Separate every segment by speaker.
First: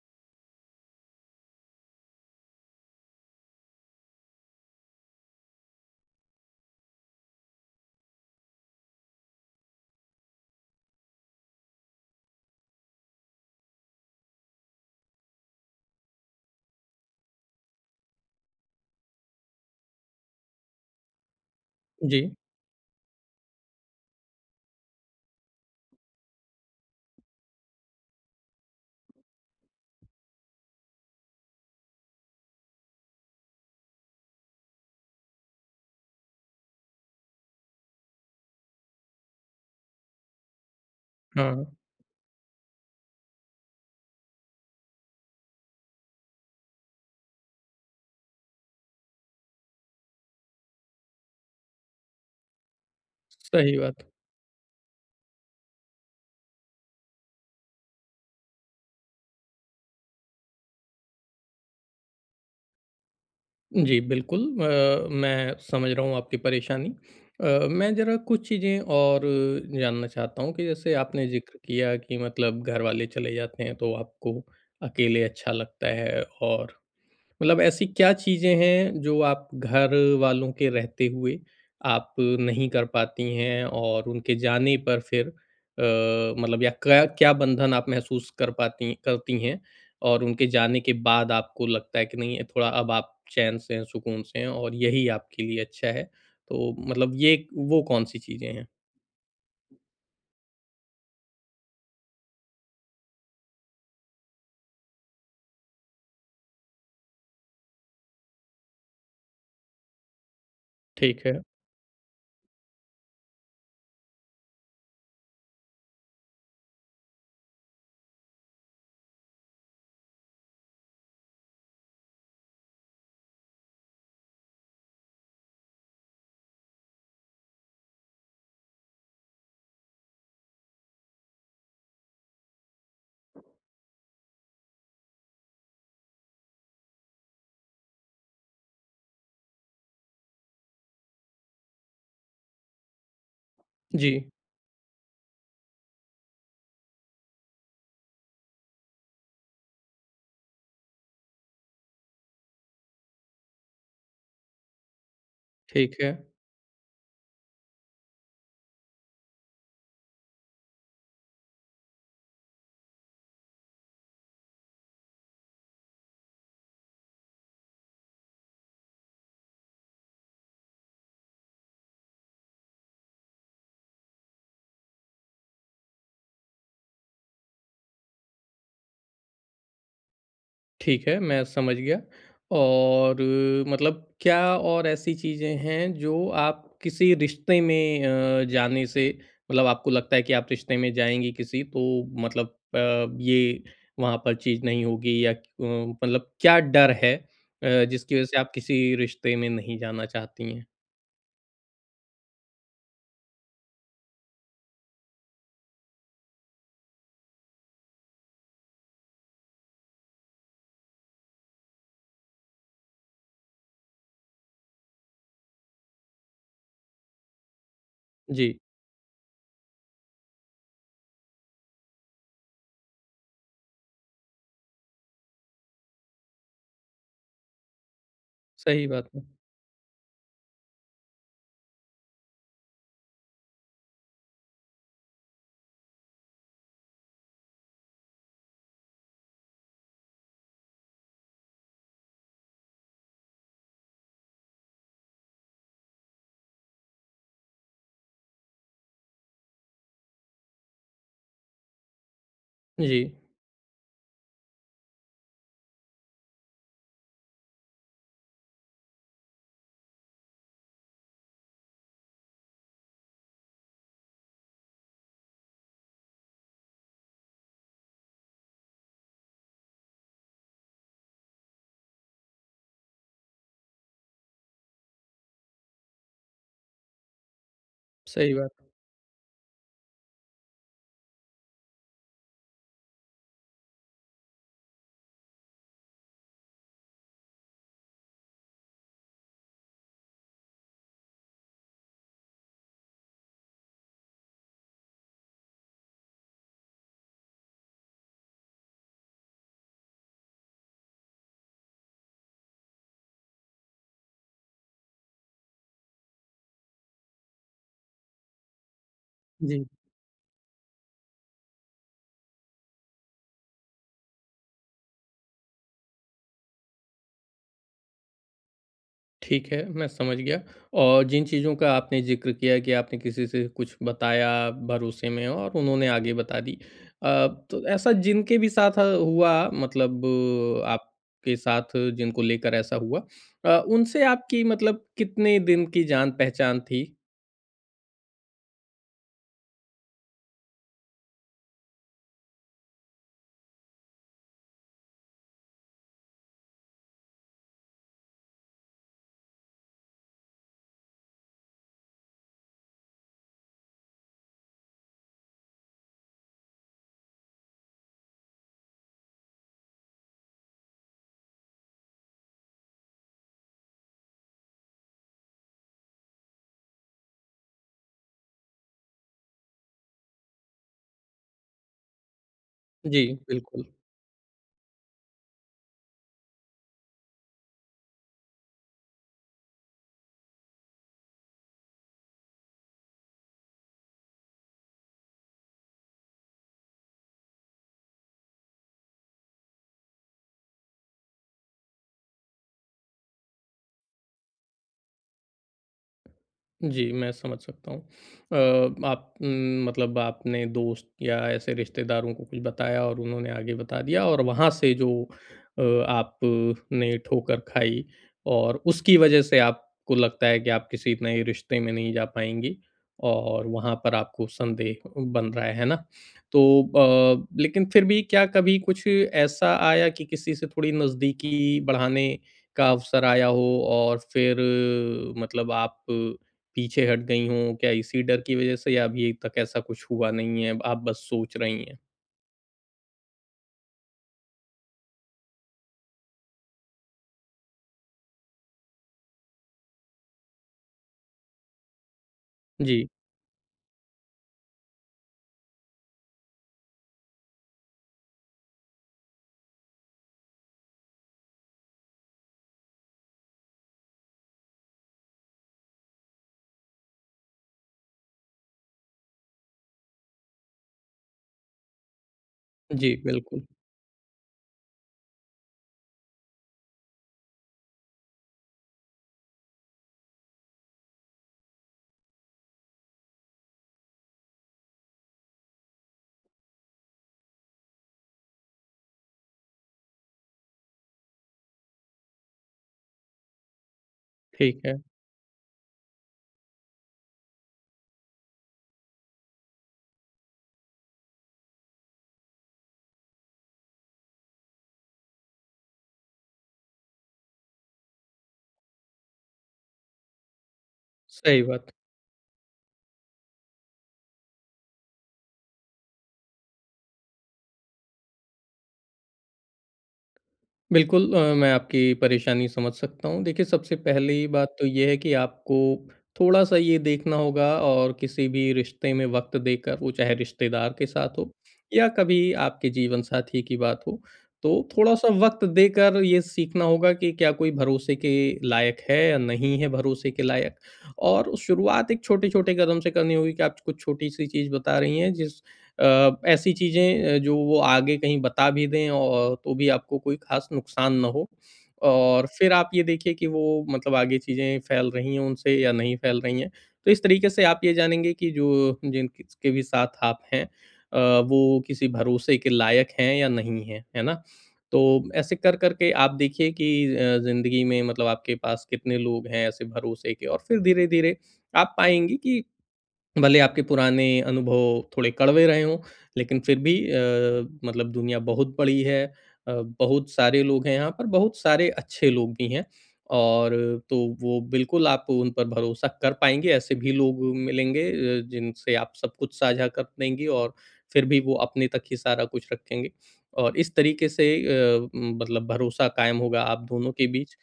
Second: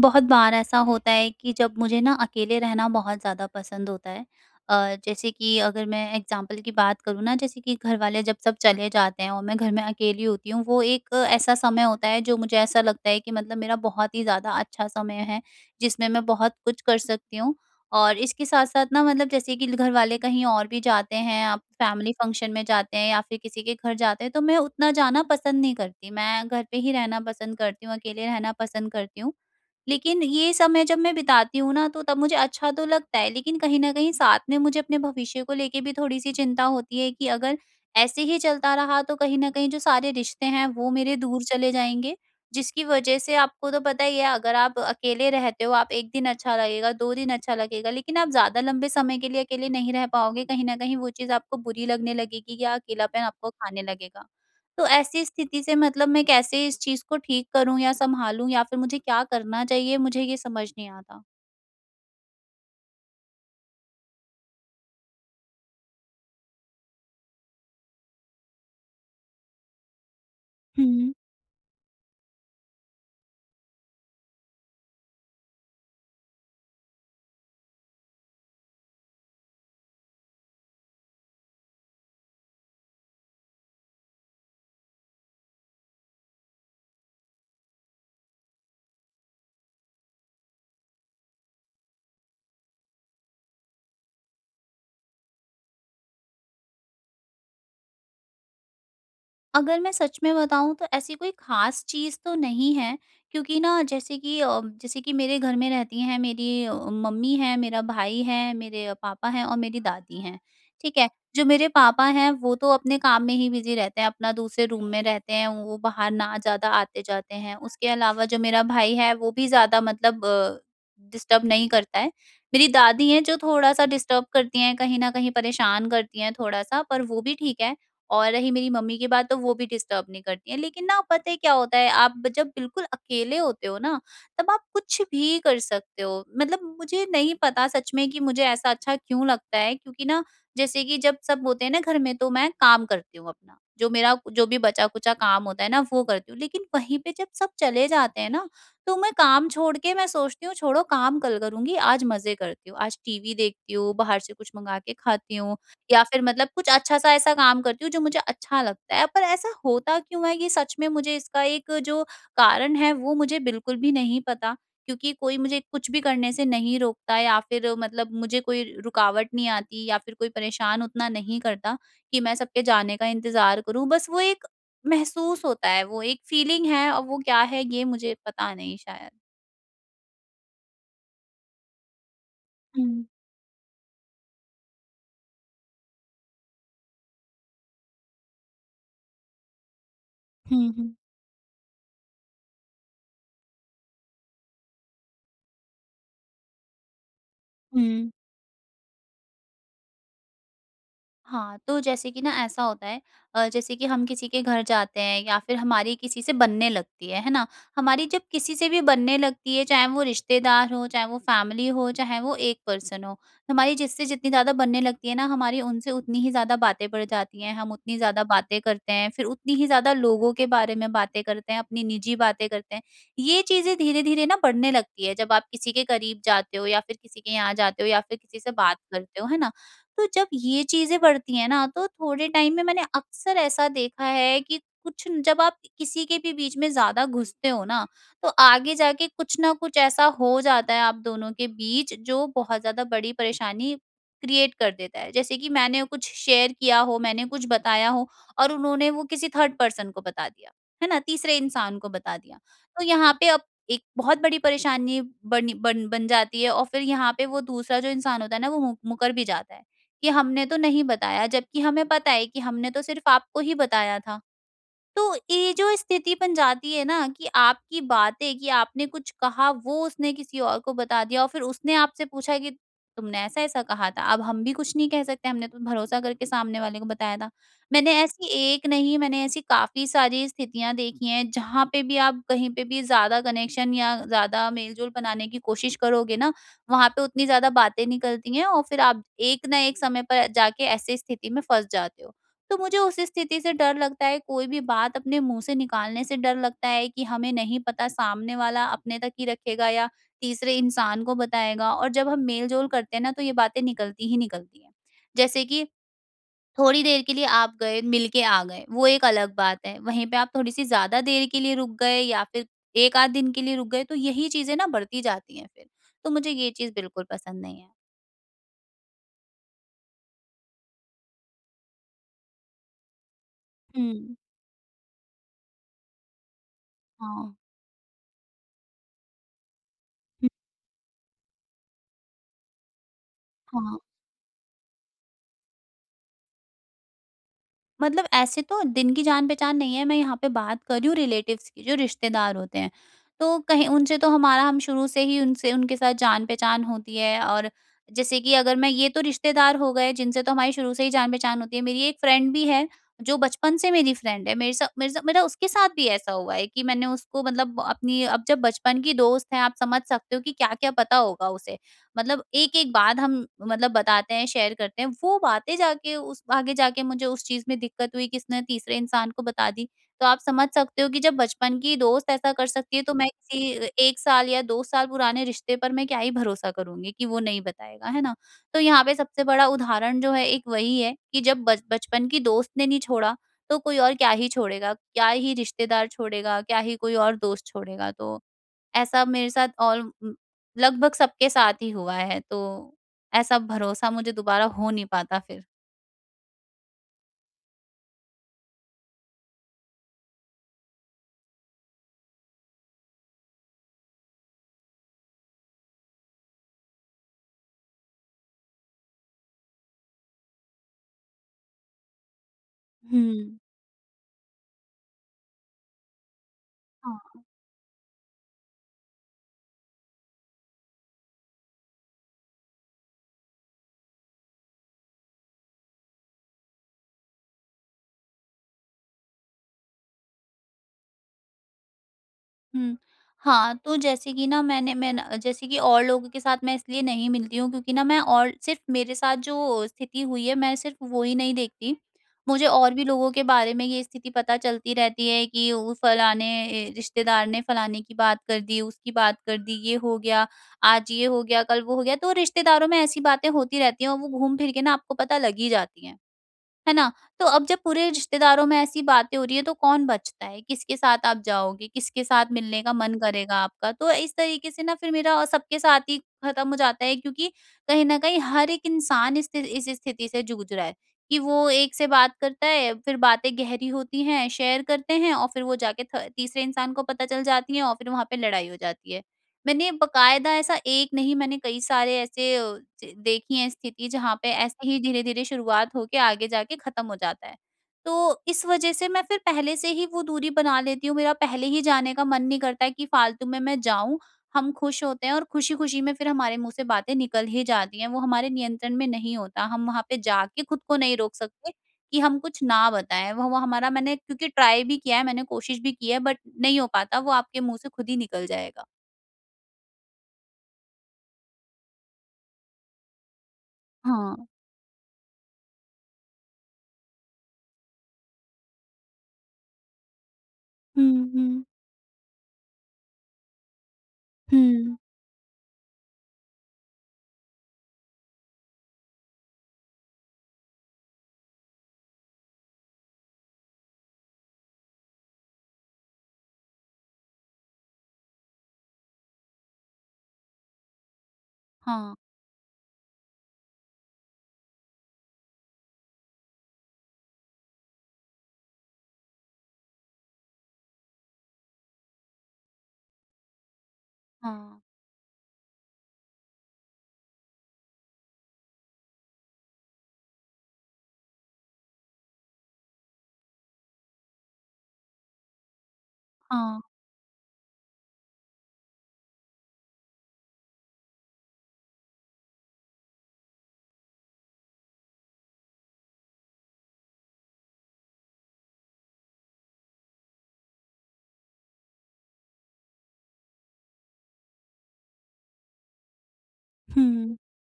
Speaker 1: बहुत बार ऐसा होता है कि जब मुझे ना अकेले रहना बहुत ज़्यादा पसंद होता है। जैसे कि अगर मैं एग्जांपल की बात करूँ ना, जैसे कि घर वाले जब सब चले जाते हैं और मैं घर में अकेली होती हूँ, वो एक ऐसा समय होता है जो मुझे ऐसा लगता है कि मतलब मेरा बहुत ही ज़्यादा अच्छा समय है, जिसमें मैं बहुत कुछ कर सकती हूँ। और इसके साथ साथ ना, मतलब जैसे कि घर वाले कहीं और भी जाते हैं, आप फैमिली
Speaker 2: जी,
Speaker 1: फंक्शन में जाते हैं या फिर किसी के घर जाते हैं, तो मैं उतना जाना पसंद नहीं करती। मैं घर पे ही रहना पसंद करती हूँ, अकेले रहना पसंद करती हूँ। लेकिन ये समय जब मैं बिताती हूँ ना, तो तब मुझे अच्छा तो लगता है, लेकिन कहीं न कहीं साथ में मुझे अपने भविष्य को लेके भी थोड़ी-सी चिंता होती है कि अगर ऐसे ही चलता रहा तो कहीं न कहीं जो सारे रिश्ते हैं वो मेरे दूर
Speaker 2: हाँ,
Speaker 1: चले जाएँगे। जिसकी वजह से आपको तो पता ही है, अगर आप अकेले रहते हो, आप 1 दिन अच्छा लगेगा, 2 दिन अच्छा लगेगा, लेकिन आप ज़्यादा लंबे समय के लिए अकेले नहीं रह पाओगे। कहीं न कहीं वो चीज़ आपको बुरी लगने लगेगी या अकेलापन आपको
Speaker 2: सही
Speaker 1: खाने
Speaker 2: बात।
Speaker 1: लगेगा। तो ऐसी स्थिति से, मतलब मैं कैसे इस चीज़ को ठीक करूँ या सँभालूँ, या फिर मुझे क्या करना चाहिए? मुझे ये समझ नहीं आता।
Speaker 2: जी, बिल्कुल मैं समझ रहा हूँ आपकी परेशानी। मैं ज़रा कुछ चीज़ें और जानना चाहता हूँ कि जैसे आपने ज़िक्र किया कि मतलब घर वाले चले जाते हैं तो आपको अकेले अच्छा लगता है और मतलब ऐसी क्या चीज़ें हैं जो आप घर वालों के रहते हुए आप नहीं कर पाती हैं और उनके जाने पर फिर मतलब या क्या क्या बंधन आप महसूस कर पाती करती हैं और उनके जाने के बाद आपको लगता है कि नहीं थोड़ा अब आप चैन से हैं, सुकून से हैं और यही आपके लिए अच्छा है। तो मतलब ये वो कौन-सी चीज़ें हैं?
Speaker 1: अगर मैं सच में बताऊँ तो ऐसी कोई ख़ास चीज़ तो नहीं है, क्योंकि ना जैसे कि जैसे कि मेरे घर में रहती हैं, मेरी मम्मी हैं, मेरा भाई है, मेरे पापा हैं और मेरी दादी हैं, ठीक है?
Speaker 2: ठीक है।
Speaker 1: जो मेरे पापा हैं वो तो अपने काम में ही बिज़ी रहते हैं, अपना दूसरे रूम में रहते हैं, वो बाहर ना ज़्यादा आते-जाते हैं। उसके अलावा जो मेरा भाई है वो भी ज़्यादा, मतलब डिस्टर्ब नहीं करता है। मेरी दादी हैं जो थोड़ा-सा डिस्टर्ब करती हैं, कहीं न कहीं परेशान करती हैं थोड़ा-सा, पर वो भी ठीक है। और रही मेरी मम्मी की बात, तो वो भी डिस्टर्ब नहीं करती हैं। लेकिन ना, पता है क्या होता है, आप जब बिल्कुल अकेले होते हो ना, तब आप कुछ भी कर सकते हो, मतलब मुझे नहीं पता सच में कि मुझे ऐसा अच्छा क्यों लगता है, क्योंकि ना जैसे कि जब सब होते हैं ना घर में, तो मैं काम करती हूँ अपना, जो
Speaker 2: जी,
Speaker 1: मेरा जो भी बचा कुचा काम होता है ना वो करती हूँ, लेकिन वहीं पे जब सब चले जाते हैं ना, तो मैं काम छोड़ के मैं सोचती हूँ छोड़ो काम, कल करूंगी, आज मजे करती हूँ, आज टीवी देखती हूँ, बाहर से कुछ मंगा के खाती हूँ,
Speaker 2: ठीक
Speaker 1: या
Speaker 2: है।
Speaker 1: फिर मतलब कुछ अच्छा-सा ऐसा काम करती हूँ जो मुझे अच्छा लगता है। पर ऐसा होता क्यों है, ये सच में मुझे, इसका एक जो कारण है वो मुझे बिल्कुल भी नहीं पता। क्योंकि कोई मुझे कुछ भी करने से नहीं रोकता, या फिर मतलब मुझे कोई रुकावट नहीं आती, या फिर कोई परेशान उतना नहीं करता कि मैं सबके जाने का इंतज़ार करूँ। बस वो एक महसूस होता है, वो एक फीलिंग है और वो क्या है ये मुझे पता नहीं शायद।
Speaker 2: ठीक है, मैं समझ गया
Speaker 1: हुँ।
Speaker 2: और मतलब क्या और ऐसी चीज़ें हैं जो आप किसी रिश्ते में जाने से मतलब आपको लगता है कि आप
Speaker 1: हुँ,
Speaker 2: रिश्ते में
Speaker 1: हुँ।
Speaker 2: जाएँगी किसी तो मतलब ये वहाँ पर चीज़ नहीं होगी या मतलब क्या डर है
Speaker 1: हुँ।
Speaker 2: जिसकी वज़ह से आप किसी रिश्ते में नहीं जाना चाहती हैं?
Speaker 1: हाँ, तो जैसे कि ना, ऐसा होता है, जैसे कि हम किसी के घर जाते हैं या फिर हमारी किसी से बनने लगती है ना? हमारी जब किसी से भी बनने लगती है, चाहे वो रिश्तेदार हो, चाहे वो फैमिली हो, चाहे वो एक पर्सन हो, तो हमारी जिससे जितनी ज़्यादा बनने लगती है ना, हमारी उनसे उतनी ही ज़्यादा बातें बढ़ जाती हैं, हम उतनी ज़्यादा
Speaker 2: जी,
Speaker 1: बातें करते हैं, फिर उतनी ही ज़्यादा लोगों के बारे में बातें करते हैं, अपनी निजी बातें करते हैं। ये चीज़ें धीरे-धीरे ना बढ़ने लगती है, जब आप किसी के करीब जाते हो या फिर किसी के यहाँ जाते हो या फिर किसी से बात
Speaker 2: सही बात
Speaker 1: करते
Speaker 2: है।
Speaker 1: हो, है ना? तो जब ये चीज़ें बढ़ती हैं ना, तो थोड़े टाइम में मैंने अक्सर ऐसा देखा है कि कुछ न- जब आप किसी के भी बीच में ज़्यादा घुसते हो ना, तो आगे जाके कुछ ना कुछ ऐसा हो जाता है आप दोनों के बीच, जो बहुत ज़्यादा बड़ी परेशानी क्रिएट कर देता है। जैसे कि मैंने कुछ शेयर किया हो, मैंने कुछ बताया हो और उन्होंने वो किसी थर्ड पर्सन को बता दिया, है ना, तीसरे इंसान को बता दिया। तो
Speaker 2: जी,
Speaker 1: यहाँ पे अब एक बहुत बड़ी परेशानी बन, बन बन जाती है, और फिर यहाँ पे वो दूसरा जो इंसान होता है ना, वो मुकर भी जाता है कि हमने तो नहीं बताया, जबकि हमें पता है कि हमने तो सिर्फ़ आपको ही बताया था। तो ये जो स्थिति बन जाती है ना कि आपकी बातें, कि आपने कुछ कहा वो उसने किसी और को बता दिया और फिर उसने आपसे पूछा कि तुमने ऐसा ऐसा कहा था, अब हम भी कुछ नहीं कह सकते, हमने तो भरोसा करके सामने वाले को बताया था। मैंने ऐसी
Speaker 2: सही बात।
Speaker 1: एक नहीं, मैंने ऐसी काफी सारी स्थितियां देखी हैं जहां पे भी आप कहीं पे भी ज्यादा कनेक्शन या ज्यादा मेलजोल बनाने की कोशिश करोगे ना, वहां पे उतनी ज्यादा बातें निकलती हैं और फिर आप एक ना एक समय पर जाके ऐसी स्थिति में फंस जाते हो। तो मुझे उस स्थिति से डर लगता है, कोई भी बात अपने मुंह से निकालने से डर लगता है कि हमें नहीं पता सामने वाला अपने तक ही रखेगा या तीसरे इंसान को बताएगा, और जब हम मेल जोल करते हैं ना, तो ये बातें निकलती ही निकलती हैं। जैसे कि थोड़ी देर के लिए आप गए मिलके आ गए, वो एक अलग
Speaker 2: जी।
Speaker 1: बात है, वहीं पे आप थोड़ी सी ज्यादा देर के लिए रुक गए या फिर एक आध दिन के लिए रुक गए, तो यही चीजें ना बढ़ती जाती हैं फिर। तो मुझे ये चीज बिल्कुल पसंद नहीं है।
Speaker 2: ठीक है, मैं समझ गया और जिन चीज़ों का आपने ज़िक्र किया कि आपने किसी से कुछ
Speaker 1: हम्म।
Speaker 2: बताया भरोसे में और उन्होंने आगे बता दी।
Speaker 1: हाँ।
Speaker 2: तो ऐसा जिनके भी साथ हुआ मतलब
Speaker 1: हम्म,
Speaker 2: आपके साथ जिनको लेकर ऐसा हुआ
Speaker 1: हाँ।
Speaker 2: उनसे आपकी मतलब कितने दिन की जान-पहचान थी?
Speaker 1: मतलब ऐसे तो दिन की जान-पहचान नहीं है, मैं यहाँ पे बात कर रही हूँ रिलेटिव्स की, जो रिश्तेदार होते हैं। तो कहीं उनसे तो हमारा, हम शुरू से ही उनसे उनके साथ जान-पहचान होती है। और जैसे कि अगर मैं, ये तो रिश्तेदार हो गए, जिनसे तो हमारी शुरू से ही जान-पहचान होती है। मेरी एक फ्रेंड भी है, जो बचपन से मेरी फ्रेंड है। मेरे सा मेरा उसके साथ भी ऐसा हुआ है कि मैंने उसको, मतलब अपनी, अब जब बचपन की दोस्त है, आप समझ सकते हो कि क्या-क्या पता होगा उसे। मतलब एक-एक बात हम, मतलब बताते हैं, शेयर करते हैं, वो बातें जाके उस, आगे जाके मुझे उस चीज़ में दिक्कत हुई, किसने तीसरे इंसान को बता दी। तो आप समझ सकते हो कि जब बचपन की दोस्त ऐसा कर सकती है, तो
Speaker 2: जी,
Speaker 1: मैं
Speaker 2: बिल्कुल।
Speaker 1: किसी 1 साल या 2 साल पुराने रिश्ते पर मैं क्या ही भरोसा करूँगी कि वो नहीं बताएगा, है ना? तो यहाँ पे सबसे बड़ा उदाहरण जो है एक वही है, कि जब बच बचपन की दोस्त ने नहीं छोड़ा, तो कोई और क्या ही छोड़ेगा, क्या ही रिश्तेदार छोड़ेगा, क्या ही कोई और दोस्त छोड़ेगा। तो ऐसा मेरे साथ और लगभग सबके साथ ही हुआ है, तो ऐसा भरोसा मुझे दोबारा हो नहीं पाता फिर।
Speaker 2: जी, मैं समझ सकता हूँ। आप मतलब आपने दोस्त या ऐसे रिश्तेदारों को कुछ बताया और उन्होंने आगे बता दिया और वहाँ से जो अ, आपने ठोकर खाई और उसकी वज़ह से आपको लगता है कि आप किसी नए रिश्ते में नहीं जा पाएँगी
Speaker 1: हुँ।
Speaker 2: और वहाँ पर आपको संदेह बन रहा है ना?
Speaker 1: हाँ,
Speaker 2: तो लेकिन फिर भी क्या कभी कुछ ऐसा आया कि किसी से थोड़ी नज़दीकी बढ़ाने का अवसर आया हो और फिर मतलब आप पीछे हट गई हों? क्या इसी डर की वज़ह से या अभी तक ऐसा कुछ हुआ नहीं है, आप बस सोच रही हैं?
Speaker 1: हुँ। हाँ, तो जैसे कि ना मैं ना, जैसे कि और लोगों के साथ मैं इसलिए नहीं मिलती हूँ क्योंकि ना मैं और, सिर्फ़ मेरे साथ जो स्थिति हुई है, मैं सिर्फ़ वो ही नहीं देखती। मुझे और भी
Speaker 2: जी।
Speaker 1: लोगों के बारे में ये स्थिति पता चलती रहती है कि वो फलाने ए रिश्तेदार ने फलाने की बात कर दी, उसकी बात कर दी, ये हो गया, आज ये हो गया, कल वो हो गया। तो रिश्तेदारों में ऐसी बातें होती रहती हैं और वो घूम फिर के ना आपको पता लग ही जाती हैं। है ना? तो अब जब पूरे रिश्तेदारों में ऐसी बातें हो रही है, तो कौन बचता है? किसके साथ आप जाओगे? किसके साथ मिलने का
Speaker 2: जी,
Speaker 1: मन करेगा
Speaker 2: बिल्कुल।
Speaker 1: आपका? तो इस तरीके से ना फिर मेरा और सबके साथ ही खत्म हो जाता है, क्योंकि कहीं न कहीं हर एक इंसान इस स्थिति से जूझ रहा है कि वो एक से बात करता है, फिर बातें गहरी होती हैं, शेयर करते हैं और फिर वो जाके थ तीसरे इंसान को पता चल जाती है और फिर वहाँ पे लड़ाई हो जाती है। मैंने बकायदा ऐसा एक नहीं, मैंने कई सारे ऐसे ज देखी हैं स्थिति, जहाँ पे
Speaker 2: ठीक
Speaker 1: ऐसे
Speaker 2: है,
Speaker 1: ही धीरे-धीरे शुरुआत होके आगे जाके ख़त्म हो जाता है। तो इस वज़ह से मैं फिर पहले से ही वो दूरी बना लेती हूँ, मेरा पहले ही जाने का मन नहीं करता है कि फ़ालतू में मैं जाऊँ, हम खुश होते हैं और खुशी-खुशी में फिर हमारे मुँह से बातें निकल ही जाती हैं, वो हमारे नियंत्रण में नहीं होता। हम वहाँ पे जाके खुद को नहीं रोक
Speaker 2: सही
Speaker 1: सकते
Speaker 2: बात।
Speaker 1: कि हम कुछ ना बताएँ, वो हमारा, मैंने क्योंकि ट्राई भी किया है, मैंने कोशिश भी की है, बट नहीं हो पाता, वो आपके मुँह से खुद ही निकल जाएगा।
Speaker 2: बिल्कुल मैं आपकी परेशानी समझ सकता हूँ। देखिए, सबसे
Speaker 1: हाँ।
Speaker 2: पहली बात तो ये है कि आपको थोड़ा-सा ये देखना होगा और किसी भी रिश्ते में वक़्त देकर, वो चाहे रिश्तेदार के
Speaker 1: हुँ,
Speaker 2: साथ हो
Speaker 1: हुँ,
Speaker 2: या कभी आपके जीवन साथी की बात हो, तो
Speaker 1: हुँ।
Speaker 2: थोड़ा-सा वक़्त देकर ये सीखना होगा कि क्या कोई भरोसे के लायक है या नहीं है भरोसे के लायक। और शुरुआत एक छोटे-छोटे कदम से करनी होगी कि आप कुछ छोटी-सी चीज़ बता रही हैं जिस ऐसी चीज़ें जो वो आगे कहीं बता भी दें और तो भी आपको कोई ख़ास नुकसान ना हो।
Speaker 1: हाँ,
Speaker 2: और फिर आप ये देखिए कि वो मतलब आगे चीज़ें फैल रही हैं उनसे या नहीं फैल रही हैं। तो इस तरीके से आप ये जानेंगे कि जो जिनके भी साथ आप हैं अ, वो किसी भरोसे के लायक हैं या नहीं हैं, है ना?
Speaker 1: हाँ,
Speaker 2: तो ऐसे कर कर के आप देखिए कि ज़िंदगी में मतलब आपके पास कितने लोग हैं ऐसे भरोसे के और फिर धीरे-धीरे आप पाएँगी कि भले आपके पुराने अनुभव थोड़े कड़वे रहे हों, लेकिन फिर
Speaker 1: हाँ,
Speaker 2: भी मतलब दुनिया बहुत बड़ी है अ, बहुत सारे लोग हैं यहाँ पर, बहुत सारे अच्छे लोग भी हैं और तो वो बिल्कुल आप उन पर भरोसा कर पाएँगे, ऐसे भी लोग मिलेंगे जिनसे आप सब कुछ साझा कर देंगे और फिर भी वो अपने तक ही सारा कुछ रखेंगे और इस तरीके से मतलब भरोसा कायम होगा आप दोनों के
Speaker 1: हुँ,
Speaker 2: बीच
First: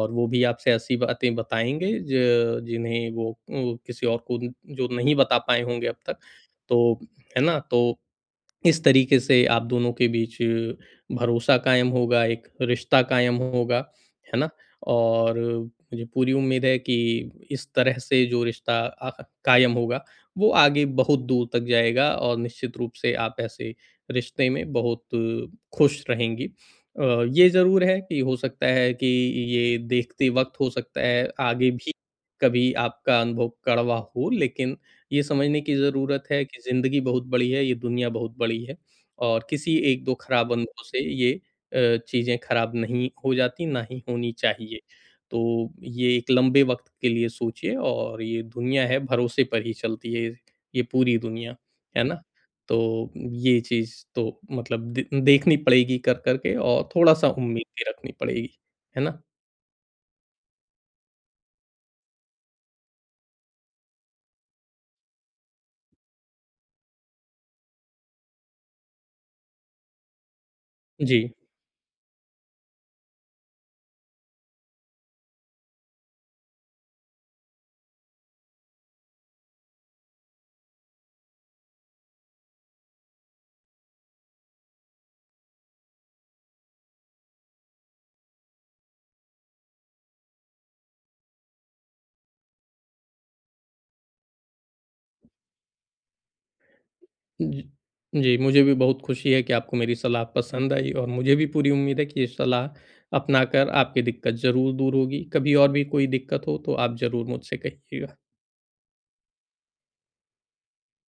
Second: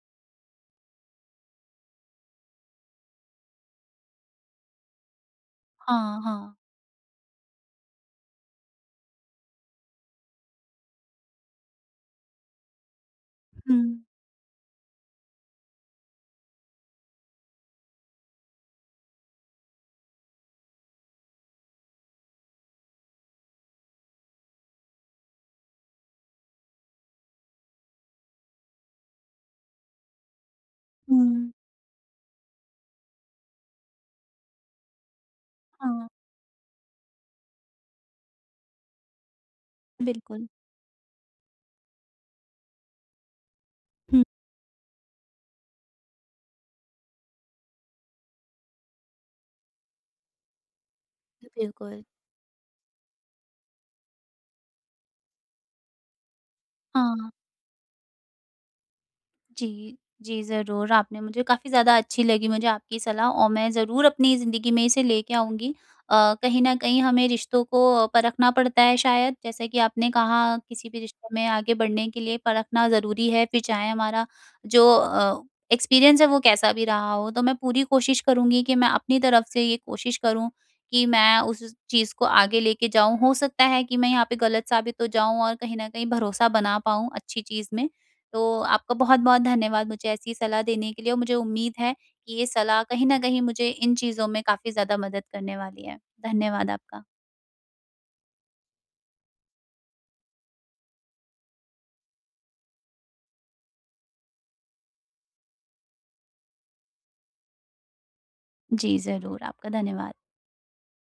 Speaker 2: और वो भी आपसे ऐसी बातें बताएँगे ज जिन्हें वो किसी और को जो नहीं बता पाए होंगे अब तक,
Speaker 1: हाँ, हाँ,
Speaker 2: तो है ना? तो इस तरीके से आप दोनों के बीच भरोसा कायम होगा, एक रिश्ता कायम
Speaker 1: हुँ,
Speaker 2: होगा, है ना? और मुझे पूरी उम्मीद है कि इस तरह से जो रिश्ता कायम होगा, वो आगे बहुत दूर तक जाएगा और निश्चित रूप से आप ऐसे रिश्ते में बहुत खुश रहेंगी। ये ज़रूर है कि हो सकता है कि ये देखते वक़्त हो सकता है
Speaker 1: हुँ,
Speaker 2: आगे भी कभी आपका अनुभव कड़वा हो, लेकिन ये समझने की
Speaker 1: हाँ,
Speaker 2: ज़रूरत है कि ज़िंदगी बहुत बड़ी है, ये दुनिया बहुत बड़ी है और किसी 1-2 खराब
Speaker 1: बिल्कुल।
Speaker 2: बंदों से ये चीज़ें खराब नहीं हो जाती, ना ही
Speaker 1: हुँ,
Speaker 2: होनी चाहिए। तो ये एक लंबे वक़्त के लिए सोचिए और ये दुनिया है भरोसे पर ही चलती है, ये पूरी दुनिया, है
Speaker 1: बिल्कुल,
Speaker 2: ना? तो ये चीज़ तो मतलब दे देखनी पड़ेगी कर के और थोड़ा-सा
Speaker 1: हाँ।
Speaker 2: उम्मीद भी रखनी पड़ेगी, है ना?
Speaker 1: जी। जी, ज़रूर, आपने मुझे, काफ़ी ज़्यादा अच्छी लगी मुझे आपकी सलाह, और मैं ज़रूर अपनी ज़िंदगी में इसे लेके आऊँगी। कहीं न कहीं हमें रिश्तों को परखना पड़ता है शायद, जैसे कि आपने कहा किसी भी
Speaker 2: जी।
Speaker 1: रिश्ते में आगे बढ़ने के लिए परखना ज़रूरी है, फिर चाहे हमारा जो एक्सपीरियंस है वो कैसा भी रहा हो। तो मैं पूरी कोशिश करूँगी कि मैं अपनी तरफ से ये कोशिश करूँ कि मैं उस चीज़ को आगे लेके जाऊँ। हो सकता है कि मैं यहाँ पे गलत साबित हो जाऊँ और कहीं न कहीं भरोसा बना पाऊँ अच्छी चीज़ में। तो आपका बहुत-बहुत धन्यवाद मुझे ऐसी सलाह देने के लिए, और मुझे उम्मीद है कि ये सलाह कहीं न कहीं मुझे इन चीज़ों में काफ़ी ज़्यादा मदद करने वाली है। धन्यवाद आपका।
Speaker 2: जी, जी, मुझे भी बहुत खुशी है कि आपको मेरी सलाह पसंद आई और मुझे भी पूरी उम्मीद है कि ये सलाह अपनाकर आपकी दिक्कत ज़रूर दूर होगी। कभी और भी कोई दिक्कत हो तो आप ज़रूर मुझसे कहिएगा।
Speaker 1: जी, ज़रूर, आपका धन्यवाद।